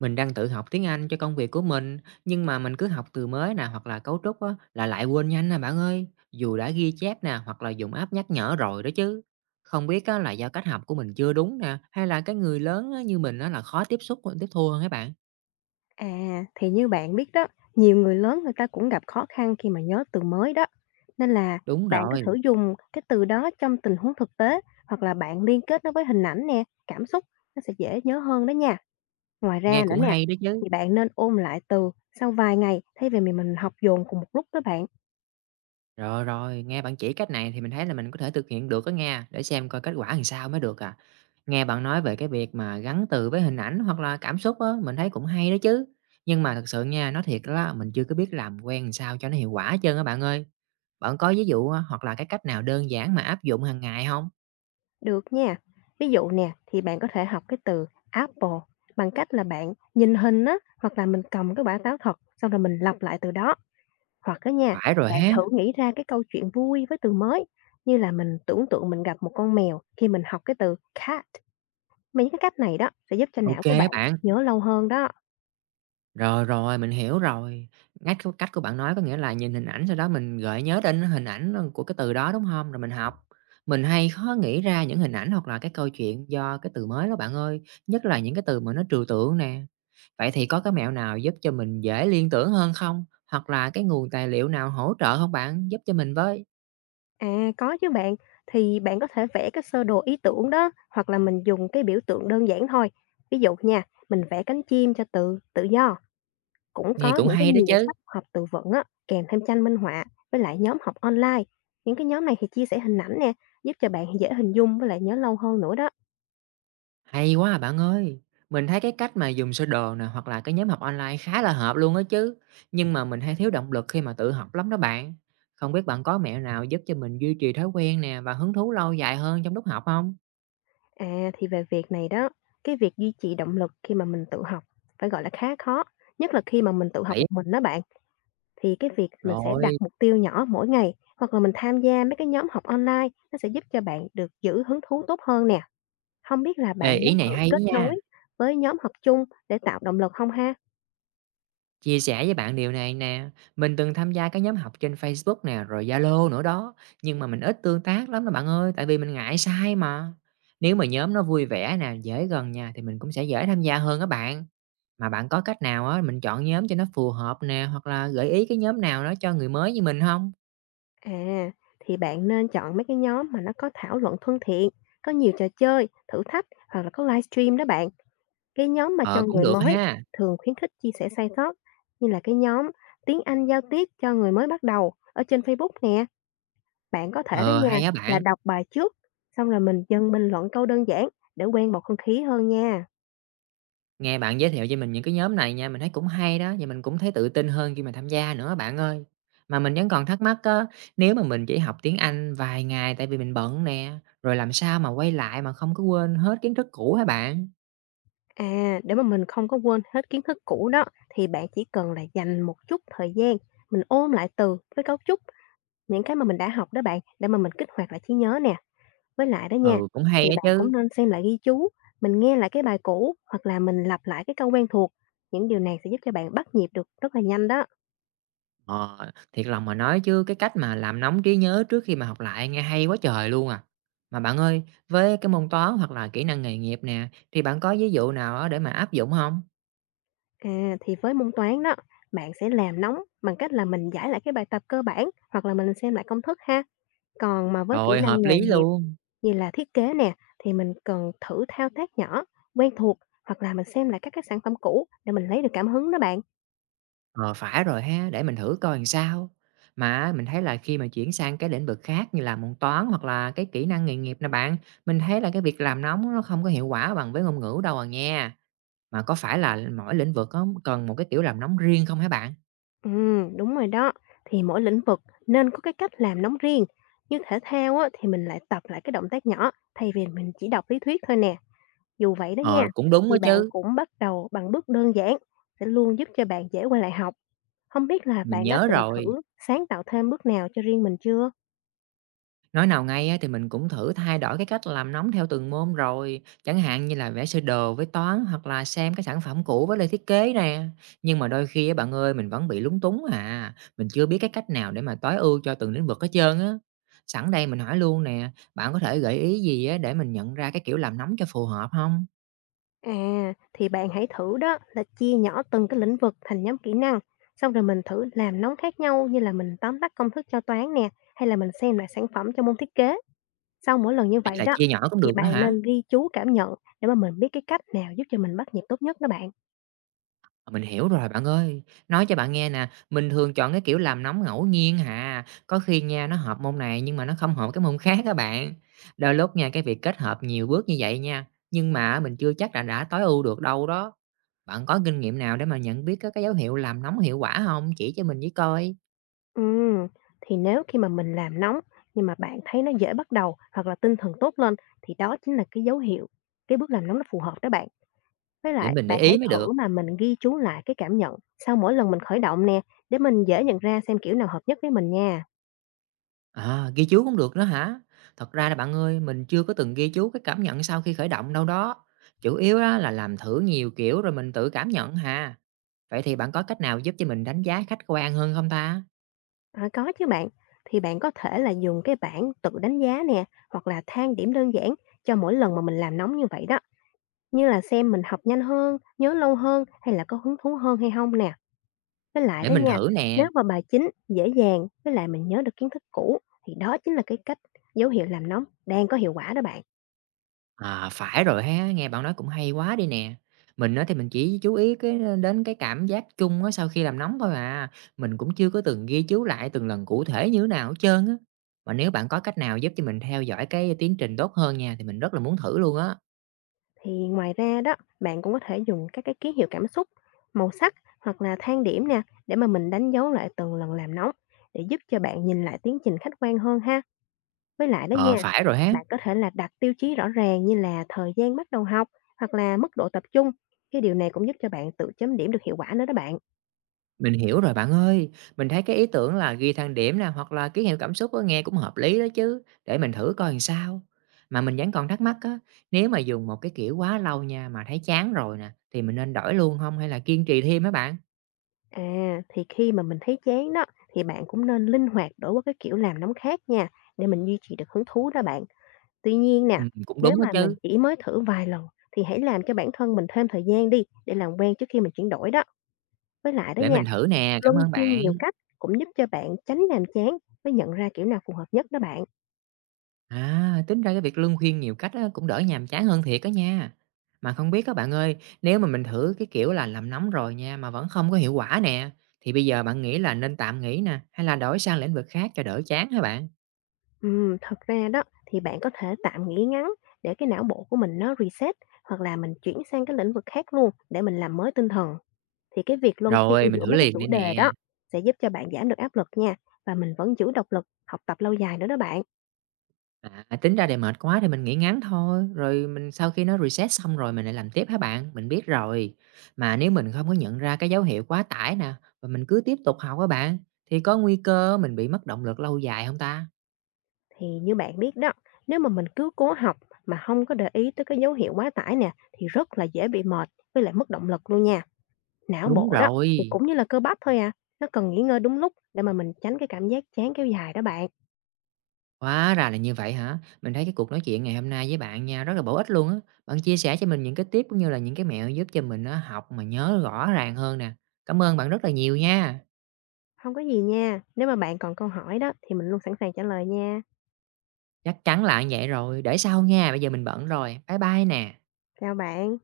Mình đang tự học tiếng Anh cho công việc của mình, nhưng mà mình cứ học từ mới nè hoặc là cấu trúc á, là lại quên nhanh nè bạn ơi. Dù đã ghi chép nè hoặc là dùng app nhắc nhở rồi đó chứ. Không biết á, là do cách học của mình chưa đúng nè hay là cái người lớn á, như mình á, là khó tiếp xúc tiếp thu hơn các bạn. À, thì như bạn biết đó, nhiều người lớn người ta cũng gặp khó khăn khi mà nhớ từ mới đó. Nên là Đúng bạn cứ rồi, thử dùng cái từ đó trong tình huống thực tế, hoặc là bạn liên kết nó với hình ảnh nè, cảm xúc, nó sẽ dễ nhớ hơn đó nha. Ngoài nghe ra nữa cũng nè, hay đó chứ. thì bạn nên ôn lại từ sau vài ngày, thay vì mình học dồn cùng một lúc đó bạn. Rồi, nghe bạn chỉ cách này thì mình thấy là mình có thể thực hiện được đó nha, để xem coi kết quả làm sao mới được à. Nghe bạn nói về cái việc mà gắn từ với hình ảnh hoặc là cảm xúc á, mình thấy cũng hay đó chứ. Nhưng mà thật sự nha, nói thiệt đó, mình chưa có biết làm quen làm sao cho nó hiệu quả hết trơn á bạn ơi. Bạn có ví dụ á, hoặc là cái cách nào đơn giản mà áp dụng hàng ngày không? Được nha. Ví dụ nè, thì bạn có thể học cái từ apple bằng cách là bạn nhìn hình á, hoặc là mình cầm cái quả táo thật, xong rồi mình lặp lại từ đó. Hoặc á nha, Phải rồi bạn ha. thử nghĩ ra cái câu chuyện vui với từ mới, như là mình tưởng tượng mình gặp một con mèo khi mình học cái từ cat. Mấy cái cách này đó sẽ giúp cho não Ok của á bạn bạn. nhớ lâu hơn đó. Rồi, mình hiểu rồi. Ngách của cách của bạn nói có nghĩa là nhìn hình ảnh sau đó mình gợi nhớ đến hình ảnh, của cái từ đó, đúng không? Rồi mình học. Mình hay khó nghĩ ra những hình ảnh hoặc là cái câu chuyện do cái từ mới đó bạn ơi, nhất là những cái từ mà nó trừu tượng nè. Vậy thì có cái mẹo nào giúp cho mình dễ liên tưởng hơn không? Hoặc là cái nguồn tài liệu nào hỗ trợ không bạn? Giúp cho mình với. À, có chứ bạn, thì bạn có thể vẽ cái sơ đồ ý tưởng đó, hoặc là mình dùng cái biểu tượng đơn giản thôi. Ví dụ nha, mình vẽ cánh chim cho từ tự do. Cũng Nghe có cũng những cái hay đó nhiều chứ. sách học từ vựng á, kèm thêm tranh minh họa với lại nhóm học online. Những cái nhóm này thì chia sẻ hình ảnh nè, giúp cho bạn dễ hình dung với lại nhớ lâu hơn nữa đó. Hay quá à bạn ơi! Mình thấy cái cách mà dùng sơ đồ nè, hoặc là cái nhóm học online khá là hợp luôn á chứ. Nhưng mà mình hay thiếu động lực khi mà tự học lắm đó bạn. Không biết bạn có mẹo nào giúp cho mình duy trì thói quen nè và hứng thú lâu dài hơn trong lúc học không? À, thì về việc này đó, cái việc duy trì động lực khi mà mình tự học phải gọi là khá khó, nhất là khi mà mình tự học Vậy một mình đó bạn. Thì cái việc mình sẽ đặt rồi, mục tiêu nhỏ mỗi ngày, hoặc là mình tham gia mấy cái nhóm học online, nó sẽ giúp cho bạn được giữ hứng thú tốt hơn nè. Không biết là ê, bạn ý muốn này thử hay á kết nha! nối với nhóm học chung để tạo động lực không ha? Chia sẻ với bạn điều này nè, mình từng tham gia cái nhóm học trên Facebook nè, rồi Zalo nữa đó, nhưng mà mình ít tương tác lắm đó bạn ơi, tại vì mình ngại sai mà. Nếu mà nhóm nó vui vẻ nè, dễ gần nha thì mình cũng sẽ dễ tham gia hơn các bạn. Mà bạn có cách nào á, mình chọn nhóm cho nó phù hợp nè, hoặc là gợi ý cái nhóm nào đó cho người mới như mình không? À, thì bạn nên chọn mấy cái nhóm mà nó có thảo luận thân thiện, có nhiều trò chơi, thử thách, hoặc là có livestream đó bạn. Cái nhóm mà Ờ, cho cũng người được mới ha. thường khuyến khích chia sẻ sai sót, như là cái nhóm tiếng Anh giao tiếp cho người mới bắt đầu ở trên Facebook nè. Bạn có thể đó Ờ, nha, hay á là bạn, đọc bài trước, xong rồi mình dần bình luận câu đơn giản để quen bầu không khí hơn nha. nghe bạn giới thiệu cho mình những cái nhóm này nha, mình thấy cũng hay đó, và mình cũng thấy tự tin hơn khi mà tham gia nữa bạn ơi. Mà mình vẫn còn thắc mắc á, nếu mà mình chỉ học tiếng Anh vài ngày tại vì mình bận nè, rồi làm sao mà quay lại mà không có quên hết kiến thức cũ hả bạn? À, để mà mình không có quên hết kiến thức cũ đó, thì bạn chỉ cần là dành một chút thời gian, mình ôn lại từ với cấu trúc những cái mà mình đã học đó bạn, để mà mình kích hoạt lại trí nhớ nè. Với lại đó nha, Ừ, cũng hay thì á bạn chứ. cũng nên xem lại ghi chú, mình nghe lại cái bài cũ, hoặc là mình lặp lại cái câu quen thuộc. Những điều này sẽ giúp cho bạn bắt nhịp được rất là nhanh đó. Ờ, thiệt lòng mà nói chứ cái cách mà làm nóng trí nhớ trước khi mà học lại nghe hay quá trời luôn à. Mà bạn ơi, với cái môn toán hoặc là kỹ năng nghề nghiệp nè, thì bạn có ví dụ nào á để mà áp dụng không? À, thì với môn toán đó, bạn sẽ làm nóng bằng cách là mình giải lại cái bài tập cơ bản, hoặc là mình xem lại công thức ha. Còn mà với kỹ Rồi, năng hợp nghề lý nghiệp luôn. như là thiết kế nè, thì mình cần thử thao tác nhỏ, quen thuộc, hoặc là mình xem lại các cái sản phẩm cũ để mình lấy được cảm hứng đó bạn. Ờ, phải rồi ha, để mình thử coi làm sao. Mà mình thấy là khi mà chuyển sang cái lĩnh vực khác như là môn toán hoặc là cái kỹ năng nghề nghiệp nè bạn, mình thấy là cái việc làm nóng nó không có hiệu quả bằng với ngôn ngữ đâu à nha. Mà có phải là mỗi lĩnh vực á cần một cái kiểu làm nóng riêng không hả bạn? Đúng rồi đó. Thì mỗi lĩnh vực nên có cái cách làm nóng riêng. Như thể thao á, thì mình lại tập lại cái động tác nhỏ, thay vì mình chỉ đọc lý thuyết thôi nè. Dù vậy đó nha, Ờ, cũng đúng đó thì bạn chứ, cũng bắt đầu bằng bước đơn giản sẽ luôn giúp cho bạn dễ quay lại học. Không biết là mình bạn đã nhớ từng rồi. thử sáng tạo thêm bước nào cho riêng mình chưa? Nói nào ngay á, thì mình cũng thử thay đổi cái cách làm nóng theo từng môn rồi, chẳng hạn như là vẽ sơ đồ với toán hoặc là xem cái sản phẩm cũ với lời thiết kế nè. Nhưng mà đôi khi á, bạn ơi mình vẫn bị lúng túng à, mình chưa biết cái cách nào để mà tối ưu cho từng lĩnh vực hết trơn á. Sẵn đây mình hỏi luôn nè, bạn có thể gợi ý gì á, để mình nhận ra cái kiểu làm nóng cho phù hợp không? À, thì bạn hãy thử đó là chia nhỏ từng cái lĩnh vực thành nhóm kỹ năng. Xong rồi mình thử làm nóng khác nhau, như là mình tóm tắt công thức cho toán nè, hay là mình xem lại sản phẩm cho môn thiết kế. Sau mỗi lần như Hay vậy là đó, chia nhỏ cũng thì được nữa bạn hả? nên ghi chú cảm nhận để mà mình biết cái cách nào giúp cho mình bắt nhịp tốt nhất đó bạn. Ờ, mình hiểu rồi bạn ơi. Nói cho bạn nghe nè, mình thường chọn cái kiểu làm nóng ngẫu nhiên hà. Có khi nha nó hợp môn này nhưng mà nó không hợp cái môn khác các bạn. Đôi lúc nha cái việc kết hợp nhiều bước như vậy nha, nhưng mà mình chưa chắc là đã tối ưu được đâu đó. Bạn có kinh nghiệm nào để mà nhận biết các cái dấu hiệu làm nóng hiệu quả không? Chỉ cho mình với coi, Ừm, thì nếu khi mà mình làm nóng nhưng mà bạn thấy nó dễ bắt đầu, hoặc là tinh thần tốt lên, thì đó chính là cái dấu hiệu cái bước làm nóng nó phù hợp đó bạn. Với để lại mình để bạn hãy ý mới được. thử mà mình ghi chú lại cái cảm nhận sau mỗi lần mình khởi động nè, để mình dễ nhận ra xem kiểu nào hợp nhất với mình nha. À, ghi chú cũng được nữa hả? Thật ra là bạn ơi, mình chưa có từng ghi chú cái cảm nhận sau khi khởi động đâu đó. Chủ yếu á là làm thử nhiều kiểu rồi mình tự cảm nhận hà. Vậy thì bạn có cách nào giúp cho mình đánh giá khách quan hơn không ta? À, có chứ bạn, thì bạn có thể là dùng cái bảng tự đánh giá nè, hoặc là thang điểm đơn giản cho mỗi lần mà mình làm nóng như vậy đó. Như là xem mình học nhanh hơn, nhớ lâu hơn, hay là có hứng thú hơn hay không nè. Với lại Để đó mình nha, thử nếu nè. mà bài chính dễ dàng với lại mình nhớ được kiến thức cũ, thì đó chính là cái cách dấu hiệu làm nóng đang có hiệu quả đó bạn. À, phải rồi ha, nghe bạn nói cũng hay quá đi nè. Mình á thì mình chỉ chú ý cái đến cái cảm giác chung á sau khi làm nóng thôi à. Mình cũng chưa có từng ghi chú lại từng lần cụ thể như thế nào hết trơn á. Mà nếu bạn có cách nào giúp cho mình theo dõi cái tiến trình tốt hơn nha thì mình rất là muốn thử luôn á. Thì ngoài ra đó, bạn cũng có thể dùng các cái ký hiệu cảm xúc, màu sắc, hoặc là thang điểm nè để mà mình đánh dấu lại từng lần làm nóng, để giúp cho bạn nhìn lại tiến trình khách quan hơn ha. Với lại đó Ờ, nha, phải rồi ha. bạn có thể là đặt tiêu chí rõ ràng như là thời gian bắt đầu học, hoặc là mức độ tập trung. Cái điều này cũng giúp cho bạn tự chấm điểm được hiệu quả nữa đó bạn. Mình hiểu rồi bạn ơi, mình thấy cái ý tưởng là ghi thang điểm nè hoặc là ký hiệu cảm xúc á, nghe cũng hợp lý đó chứ, để mình thử coi làm sao. Mà mình vẫn còn thắc mắc á, nếu mà dùng một cái kiểu quá lâu nha mà thấy chán rồi nè, thì mình nên đổi luôn không hay là kiên trì thêm mấy bạn? À, thì khi mà mình thấy chán đó, thì bạn cũng nên linh hoạt đổi qua cái kiểu làm nóng khác nha, để mình duy trì được hứng thú đó bạn. Tuy nhiên Ừ, nè, cũng nếu đúng đó mà mình chứ, chỉ mới thử vài lần, thì hãy làm cho bản thân mình thêm thời gian đi để làm quen trước khi mình chuyển đổi đó. Với lại đó để nha, mình thử nè, cảm luân ơn phiên bạn. nhiều cách cũng giúp cho bạn tránh nhàm chán với nhận ra kiểu nào phù hợp nhất đó bạn. À, tính ra cái việc luân phiên nhiều cách á, cũng đỡ nhàm chán hơn thiệt á nha. Mà không biết các bạn ơi, nếu mà mình thử cái kiểu là làm nóng rồi nha mà vẫn không có hiệu quả nè, thì bây giờ bạn nghĩ là nên tạm nghỉ nè, hay là đổi sang lĩnh vực khác cho đỡ chán hả bạn? Thật ra đó thì bạn có thể tạm nghỉ ngắn để cái não bộ của mình nó reset, hoặc là mình chuyển sang cái lĩnh vực khác luôn để mình làm mới tinh thần. Thì cái việc luân phiên Rồi, mình giữa thử mấy cái liền chủ đây đề đó nè. sẽ giúp cho bạn giảm được áp lực nha, và mình vẫn giữ động lực học tập lâu dài nữa đó bạn. À, tính ra để mệt quá thì mình nghỉ ngắn thôi, rồi mình sau khi nó reset xong rồi mình lại làm tiếp hả bạn? Mình biết rồi. Mà nếu mình không có nhận ra cái dấu hiệu quá tải nè, và mình cứ tiếp tục học các bạn, thì có nguy cơ mình bị mất động lực lâu dài không ta? Thì như bạn biết đó, nếu mà mình cứ cố học mà không có để ý tới cái dấu hiệu quá tải nè, thì rất là dễ bị mệt với lại mất động lực luôn nha. Não Đúng bộ đó thì rồi. cũng như là cơ bắp thôi à, nó cần nghỉ ngơi đúng lúc để mà mình tránh cái cảm giác chán kéo dài đó bạn. Hóa ra là như vậy hả? Mình thấy cái cuộc nói chuyện ngày hôm nay với bạn nha, rất là bổ ích luôn á. Bạn chia sẻ cho mình những cái tip cũng như là những cái mẹo giúp cho mình nó học mà nhớ rõ ràng hơn nè. Cảm ơn bạn rất là nhiều nha. Không có gì nha, nếu mà bạn còn câu hỏi đó thì mình luôn sẵn sàng trả lời nha. Chắc chắn là như vậy rồi. Để sau nha, bây giờ mình bận rồi. Bye bye nè. Chào bạn.